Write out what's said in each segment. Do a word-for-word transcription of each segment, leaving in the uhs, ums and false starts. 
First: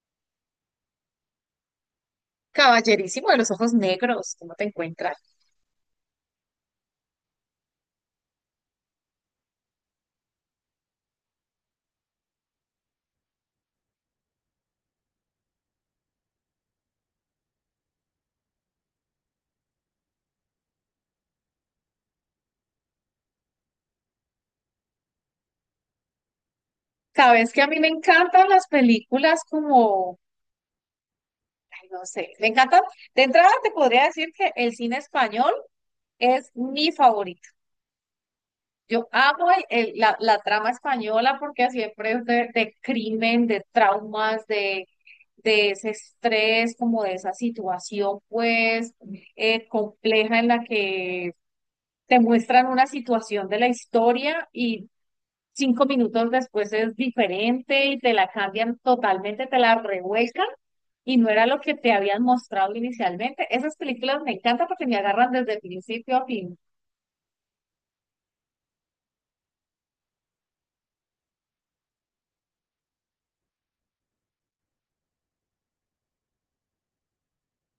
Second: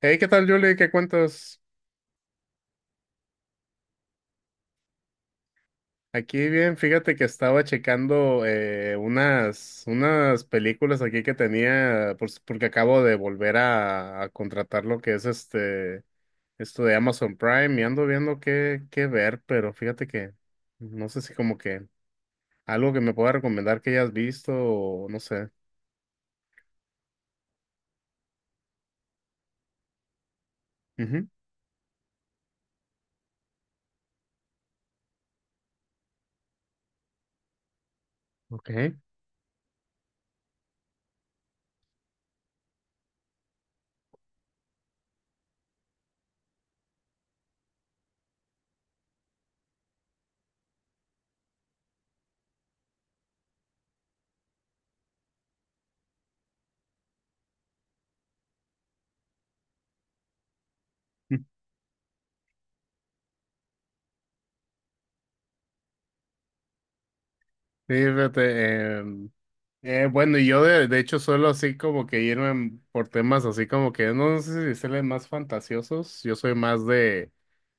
Hey, ¿qué tal, Julie? ¿Qué cuentas? Caballerísimo de los ojos negros, ¿cómo te encuentras? Aquí bien, fíjate que estaba checando eh, unas, unas películas aquí que tenía, pues, porque acabo de volver a, a contratar lo que es este, esto de Amazon Prime y ando viendo qué, qué ver, pero fíjate que no sé si como que algo que me pueda recomendar que hayas visto o no sé. Sabes que a mí me encantan las películas como, Ujú. ay, no sé, me encantan. De entrada te podría decir que el cine español es mi favorito. Ok. Yo amo el- el- la, la trama española porque siempre es de, de crimen, de traumas, de, de ese estrés, como de esa situación pues eh, compleja en la que te muestran una situación de la historia cinco minutos después es diferente y te la cambian totalmente, te la revuelcan y no era lo que te habían mostrado inicialmente. Esas películas me encantan porque me agarran desde principio a fin. Sí, fíjate, em, Eh, bueno, y yo de, de hecho suelo así como que irme por temas así como que no no sé si decirle más fantasiosos. Yo soy más de,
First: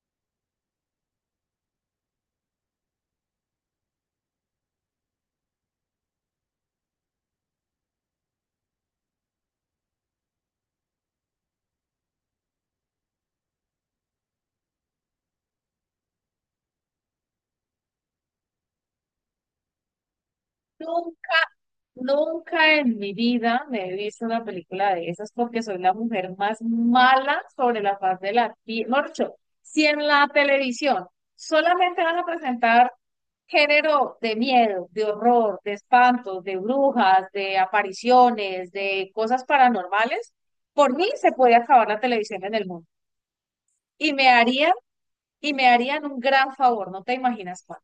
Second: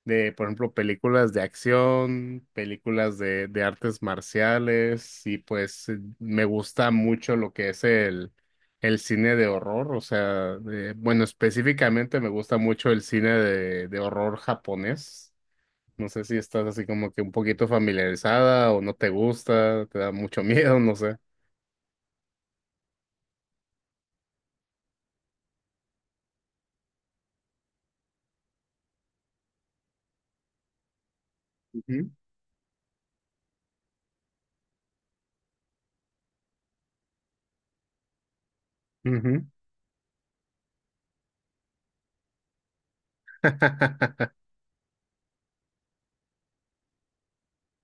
de, por ejemplo, películas de acción, películas de, de artes marciales y pues eh, me gusta mucho lo que es el, el cine de horror. O sea, de- bueno, específicamente me gusta mucho el cine de, de horror japonés. No sé si estás así como que un poquito familiarizada o no te gusta, te da mucho miedo, no sé. Nunca en mi vida me he visto una película de esas porque soy la mujer más mala sobre la faz de la tierra. Morcho, si en la televisión solamente van a presentar género de miedo, de horror, de espantos, de brujas, de apariciones, de cosas Ujú. paranormales, por mí se puede acabar la televisión en el mundo. Y me harían, y me harían un gran favor, no te imaginas cuál.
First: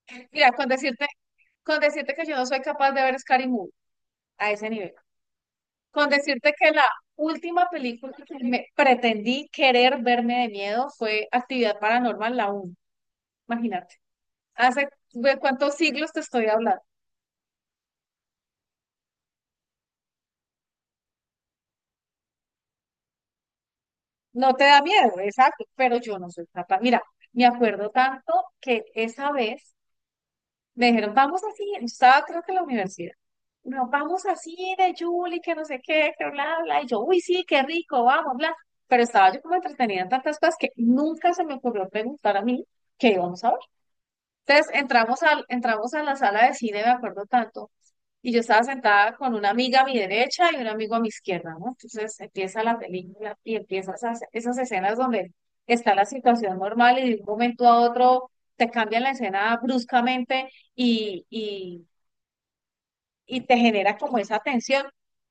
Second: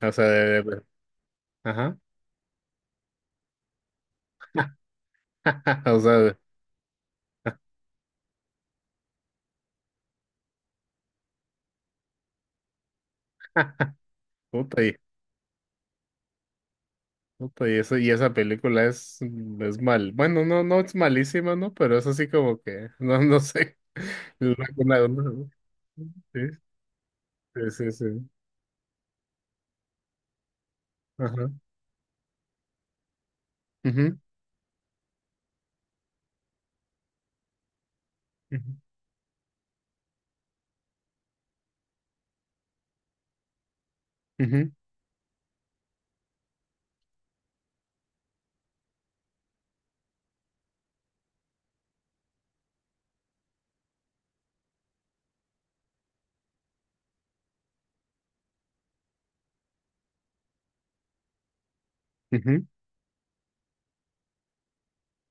O sea, Mira, de, con de- decirte, con ajá. decirte que yo no soy capaz de ver Scary Movie a ese nivel. O Con sea, de- decirte que la última película que me pretendí querer verme de miedo fue Actividad Paranormal, la uno. Imagínate. puta Hace y, de cuántos siglos te estoy hablando. puta y eso, y esa película es, mm, es mal. Bueno, no, no es malísima, ¿no? Pero es así como que, no, no sé. No te da Una- una- miedo, una- exacto, pero yo no sí, soy capaz. Mira, me sí, acuerdo sí, sí. tanto que esa vez me dijeron, vamos Ajá. así, yo estaba creo que en la universidad. No, Ujú, vamos así de Julie, que no sé qué, que bla, bla. Y yo, uy, sí, qué rico, vamos, bla. Pero estaba yo como entretenida en tantas cosas que nunca se me ocurrió preguntar a mí qué íbamos a ver. ujú, ujú, Entonces entramos, al, entramos a la sala de cine, me acuerdo tanto, y yo estaba sentada con una amiga a mi derecha y un amigo a mi izquierda, ¿no? Entonces empieza la película y empiezan esas, esas escenas donde está la situación normal y de un momento a otro te cambian la escena bruscamente y, y, ujú. y te genera como esa tensión.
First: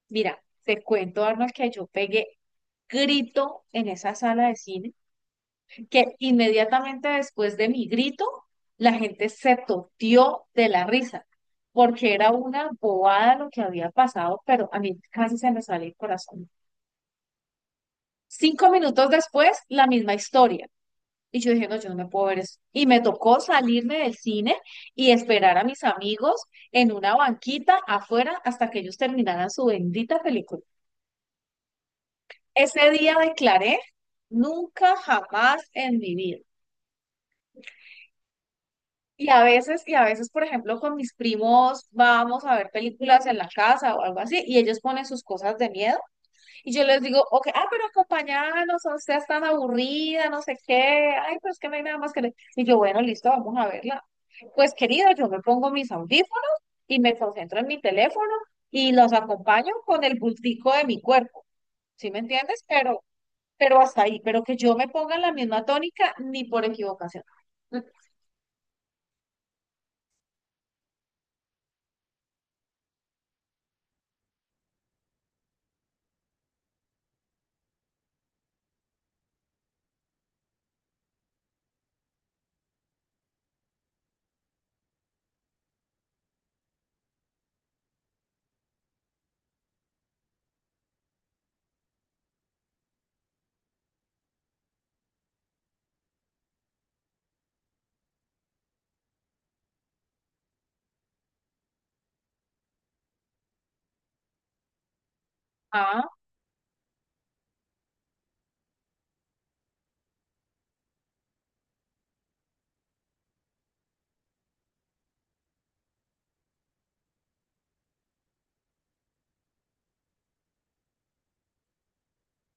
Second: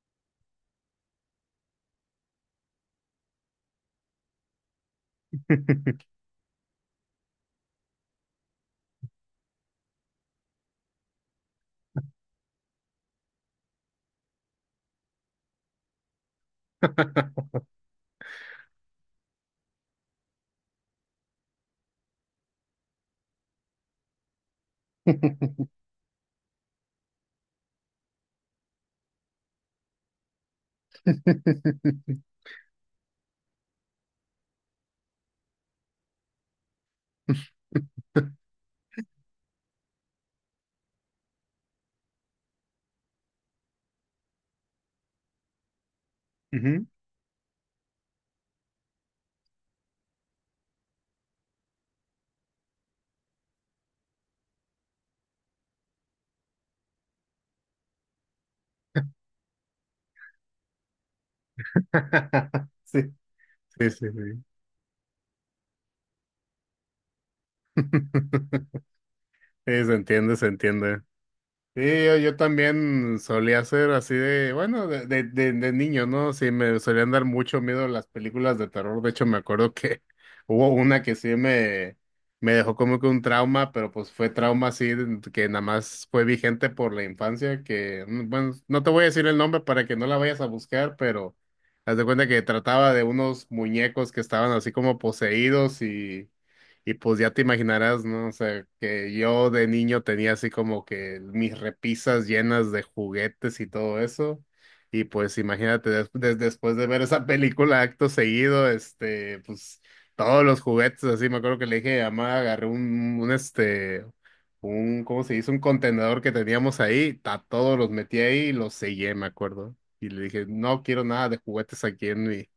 Mira, te cuento, Arnold, que yo pegué grito en esa sala de cine que inmediatamente después de mi grito, la gente se toteó de la risa, porque era una bobada lo que había pasado, pero a mí casi se me sale el corazón. Cinco minutos después, la misma historia. Y yo dije, no, yo no me puedo ver eso. Y me tocó salirme del cine y esperar a mis amigos en una banquita afuera hasta que ellos terminaran su bendita película. Ese día declaré, nunca jamás en mi vida. Y a veces, y a veces, por ejemplo, con mis primos vamos a ver películas en la casa o algo así, y ellos ponen sus cosas de miedo, y yo Ujú. les digo, ok, ah, pero acompáñanos, o sea, es tan aburrida, no sé qué, ay, pero es que no hay nada más que le... Y yo, bueno, listo, vamos a verla. Pues, querido, yo me pongo mis audífonos y me concentro en mi teléfono y los acompaño con el bultico de mi cuerpo, ¿sí me entiendes? Sí, Pero, pero sí, hasta sí, ahí, sí. pero que yo me ponga en la misma tónica, ni por equivocación. Sí, se entiende, se entiende. Sí, yo, yo también solía ser así de, bueno, de, de, de, de niño, ¿no? Sí, me solían dar mucho miedo las películas de terror. De hecho, me acuerdo que hubo una que sí me, me dejó como que un trauma, pero pues fue trauma así de- que nada más fue vigente por la infancia, que, mm, bueno, no te voy a decir el nombre para que no la vayas a buscar, pero haz de cuenta que trataba de unos muñecos que estaban así como poseídos y pues ya te imaginarás, ¿no? O sea, que yo de niño tenía así como que mis repisas llenas de juguetes y todo eso. Y pues imagínate, des- Ah, des- después de ver esa película acto seguido, este, pues todos los juguetes, así me acuerdo que le dije a mamá, agarré, un, un, este, un, ¿cómo se dice? Un contenedor que teníamos ahí, a todos los metí ahí y los sellé, me acuerdo. Y le dije, no quiero nada de juguetes aquí en mi,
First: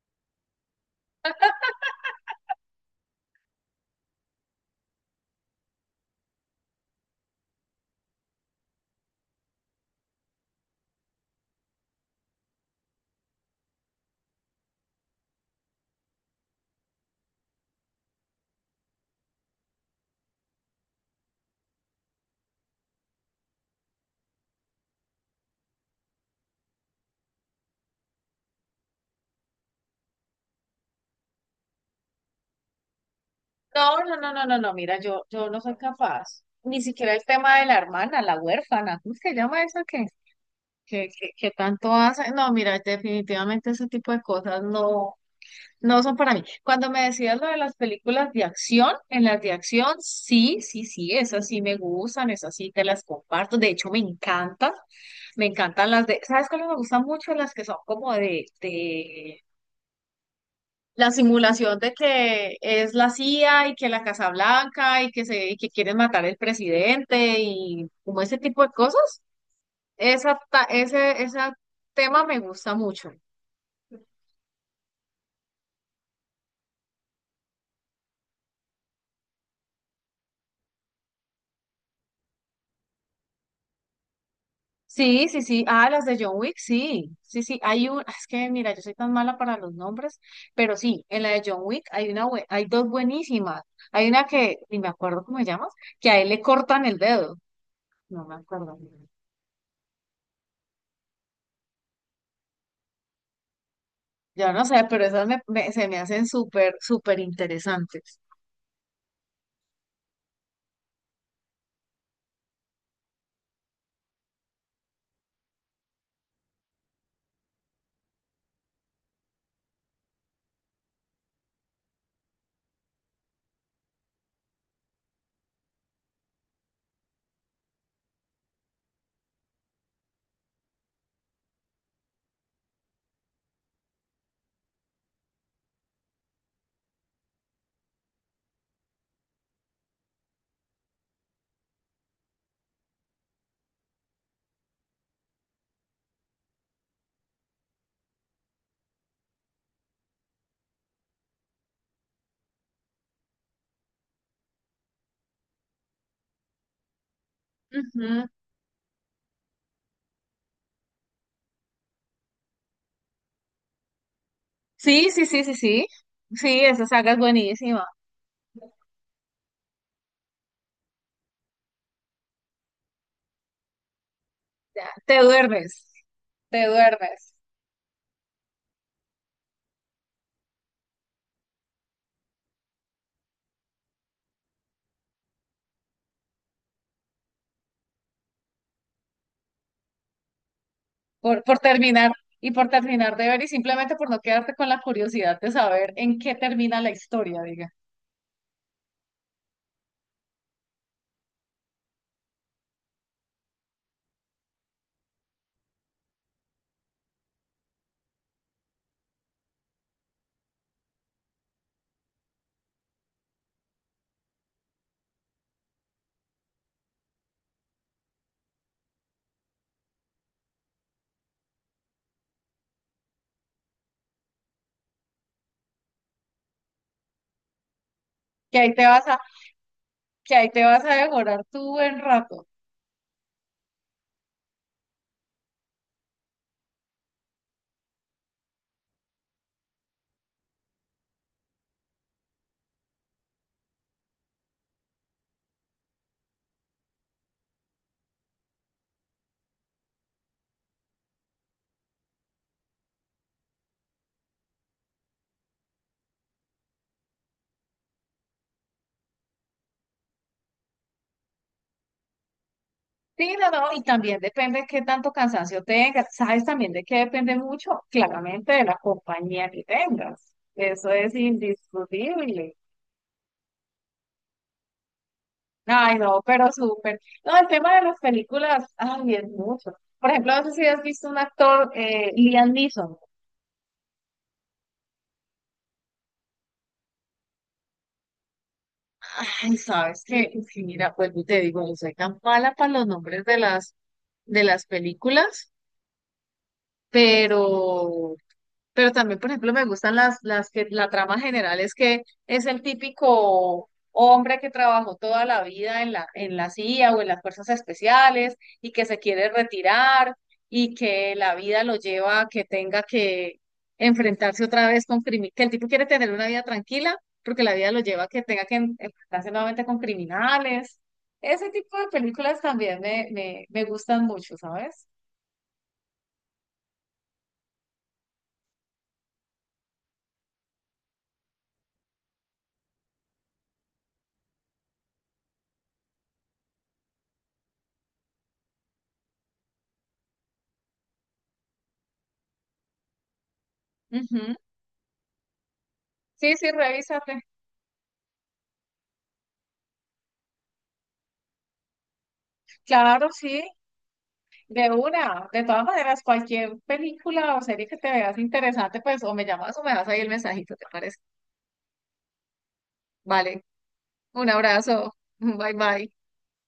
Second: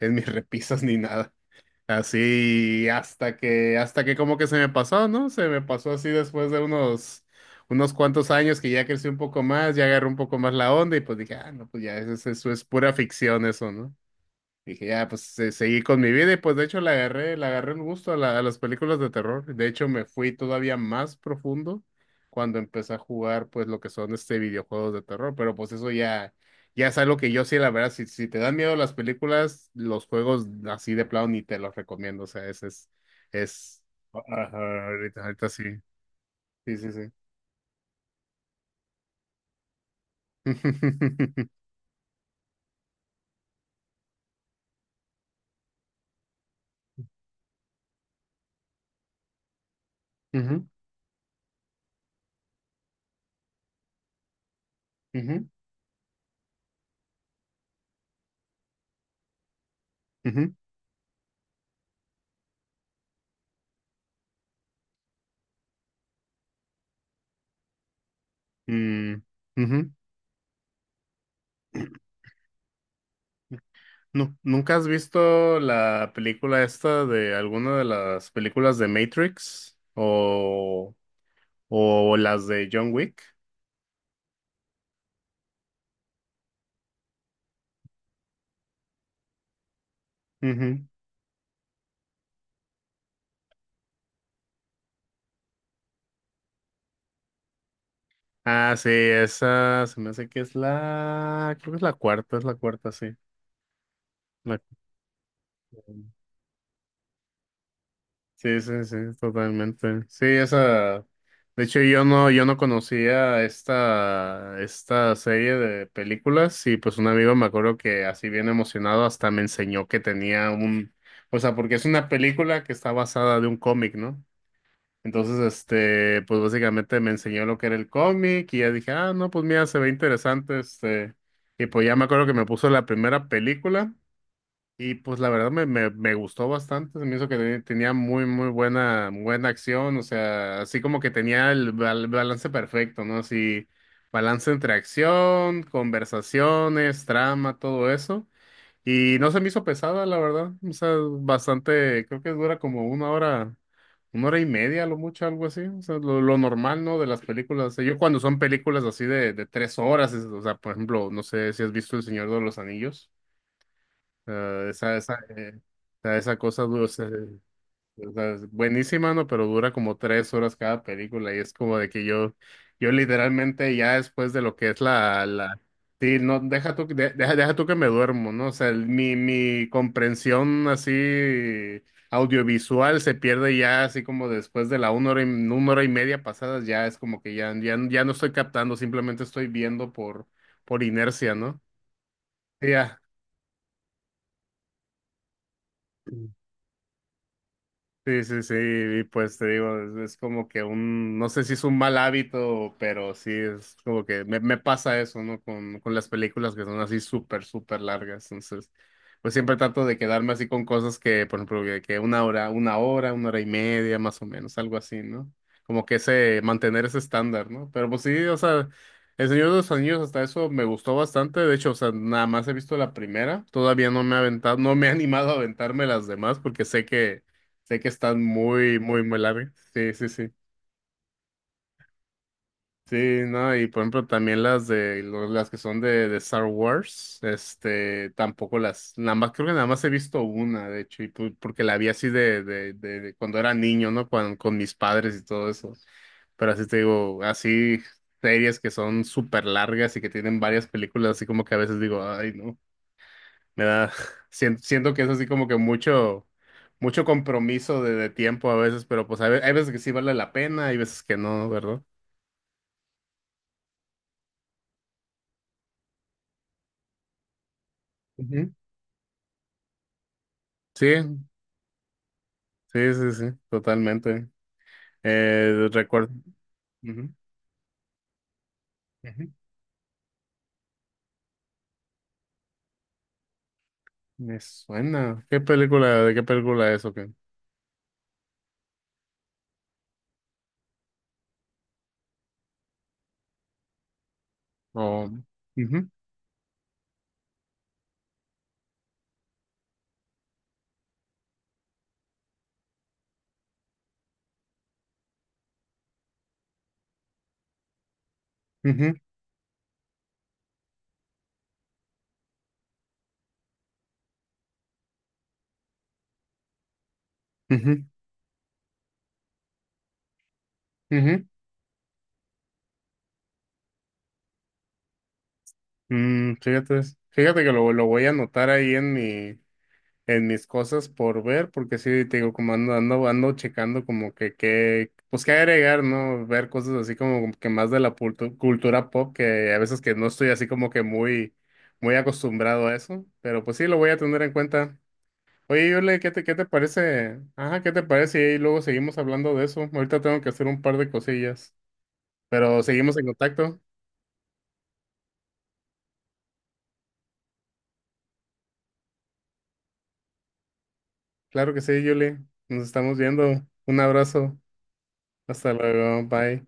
en mis repisas ni nada. Así hasta que, hasta que como que se me pasó, ¿no? Se me pasó así después de unos, unos cuantos años que ya crecí un poco más, ya agarré un poco más la onda y pues dije, ah, no, pues ya eso es, eso es pura ficción eso, ¿no? Dije, ya, pues se- seguí con mi vida y pues de hecho le agarré, le agarré el gusto a, la- a las películas de terror. De hecho, me fui todavía más profundo cuando empecé a jugar pues lo que son este videojuegos de terror. Pero pues eso ya, ya es algo que yo sí, la verdad, si, si te dan miedo las películas, los juegos así de plano ni te los recomiendo. O sea, ese es, es, No, no, no, no, no, no, ajá, mira, yo, ahorita, ahorita yo no sí. soy capaz. Sí, Ni sí, sí. siquiera el tema de la hermana, la huérfana, ¿cómo se llama esa que, que, que, que tanto hace? No, mira, definitivamente ese tipo de cosas no, no son para mí. Cuando me decías lo de las películas de acción, en las de acción, sí, sí, sí, esas sí me gustan, esas sí te las comparto. De hecho, me encantan, me Ujú, encantan las de, ¿sabes cuáles me gustan mucho? Las que son como de, de ujú, la simulación de que es la C I A y que la Casa Blanca y que se y que quieren matar al presidente y como ese tipo de ujú, cosas. mm, ujú. Esa, ta- ese, ese tema me gusta mucho. No, ¿nunca has visto la película esta de alguna de las películas de Matrix o, o las de John Wick? Sí, sí, sí. Ah, las de John Wick, sí. Sí, sí. Hay un, es que mira, yo soy tan mala para los nombres, pero Ujú. sí, en la de John Wick hay una, bue- hay dos buenísimas. Hay una que, ni me acuerdo cómo se llama, que a él le cortan el dedo. No me Ah, acuerdo. sí, esa se me hace que es la, creo que es la cuarta, es la cuarta, sí. Yo no sé, pero esas me- me- se La- me hacen súper, súper interesantes. Sí, sí, sí, totalmente. Sí, esa. De hecho, yo no, yo no conocía esta, esta serie de películas y pues un amigo me acuerdo que así bien emocionado hasta me enseñó que tenía un, o sea, porque es una película que está basada de un cómic, ¿no? Entonces, este, pues básicamente me enseñó lo que era el cómic y ya dije, ah, no, pues mira, se ve interesante, este, y pues ya me acuerdo que me puso la primera película. Y pues la verdad me, me, me gustó bastante, se me hizo que te- tenía muy, muy buena, buena acción, o sea, así como que tenía el bal- balance perfecto, ¿no? Así, balance entre acción, conversaciones, trama, todo eso. Y no se me hizo pesada, la verdad, o sea, bastante, creo que dura como una hora, una hora y media, a lo mucho, algo así, o sea, lo, lo normal, ¿no? De las películas. O sea, yo cuando Ujú. son películas así de, de tres horas, es- o sea, por ejemplo, no sé si has visto El Señor de los Anillos sea, esa, Sí, esa, sí, sí, sí, eh, sí. o esa Sí, cosa dura, esa o sea, saga es o buenísima. sea, es buenísima, ¿no? Pero dura como tres horas cada película y es como de que yo, yo literalmente ya después de lo que es Ya, te la, la, duermes, sí, no, te deja tú, que- de- duermes deja, deja tú que me duermo, ¿no? O sea, el- mi, mi comprensión así audiovisual se pierde ya así como después de la una hora y, una hora y media pasadas, ya es como que ya, ya, ya no estoy captando, simplemente estoy viendo por, por inercia, por, por ¿no? terminar y Sí, por ya. terminar de ver y simplemente por no quedarte con la curiosidad de saber en qué termina la historia, diga. Sí, sí, sí, y pues te digo, es, es como que un, no sé si es un mal hábito, pero sí es como que me, me pasa eso, ¿no? Con, con las películas que son así súper, súper largas. Entonces, pues siempre trato de quedarme así con cosas que, por ejemplo, que, que una hora, una hora, una hora y media, más o menos, algo así, ¿no? Como que ese, mantener ese estándar, ¿no? Pero pues sí, o sea, El Señor de los Anillos hasta eso me gustó bastante, de hecho, o sea, nada más he visto la primera, todavía no me he aventado, no me he animado a aventarme las demás porque sé que Sé que están Que ahí muy, te muy, vas muy a, largas. Sí, sí, sí. que ahí te vas a devorar tu buen rato. Sí, no, y por ejemplo también las de lo- las que son de, de Star Wars, este, tampoco las, nada más, creo que nada más he visto una, de hecho, y pu- porque la vi así de, de, de, de cuando era niño, ¿no? Con, con mis padres y todo eso. Pero así te digo, así series que son súper largas y que tienen varias películas, así como que a veces digo, ay, no. Me da, sien- siento, que es así como que mucho, mucho compromiso de, de tiempo a veces, pero pues a ve- hay veces que sí vale la pena, hay veces que no, ¿verdad? Sí, no, no, y también depende de qué tanto cansancio tengas. ¿Sabes también de qué depende mucho? Ujú. Claramente de la compañía que tengas. Sí, Eso es indiscutible. sí, sí, sí, totalmente. Eh, Ay, recuerdo. no, pero súper. Ujú, No, el tema de las películas, ay, es ujú. mucho. Por ejemplo, no sé si has visto un actor, eh, Liam Neeson. Me suena. ¿Qué película, ¿de qué película es o qué? Ay, sabes que, sí, mira, pues te digo, yo soy tan mala para los nombres de las, de las Oh. películas, Ujú, pero Pero también, por ejemplo, me gustan las, las que la trama general es que es el típico hombre que trabajó toda la vida en la, en la C I A o en las fuerzas especiales y que ujú, se quiere retirar y que la vida lo lleva a que tenga que enfrentarse otra vez con criminales, que el tipo quiere tener una vida tranquila porque la vida lo ujú, lleva a que tenga que en- enfrentarse nuevamente con criminales. ujú. Ese tipo de películas también me, me, me gustan mucho, ¿sabes? Mm, fíjate, fíjate que lo, lo voy a anotar ahí en mi, en mis cosas por ver, porque sí, te digo, como ando, ando, ando checando como que, que, pues qué agregar, ¿no? Ver cosas así como que más de la pultu- cultura pop, que a veces que no estoy así como que muy, muy acostumbrado a eso, pero pues sí, lo voy a tener en Ujú. cuenta. Oye, Yule, ¿qué te, Sí, qué te sí, parece? revísate. Ajá, ¿qué te parece? Y luego seguimos hablando de eso. Ahorita tengo que hacer un par de cosillas, pero seguimos en Claro, sí. contacto. De una, de todas maneras, cualquier película o serie que te veas interesante, pues o me llamas o me das ahí el mensajito, ¿te parece? Claro que sí, Yule. Nos estamos Vale, viendo. Un un abrazo. abrazo, Hasta bye bye. luego. Bye.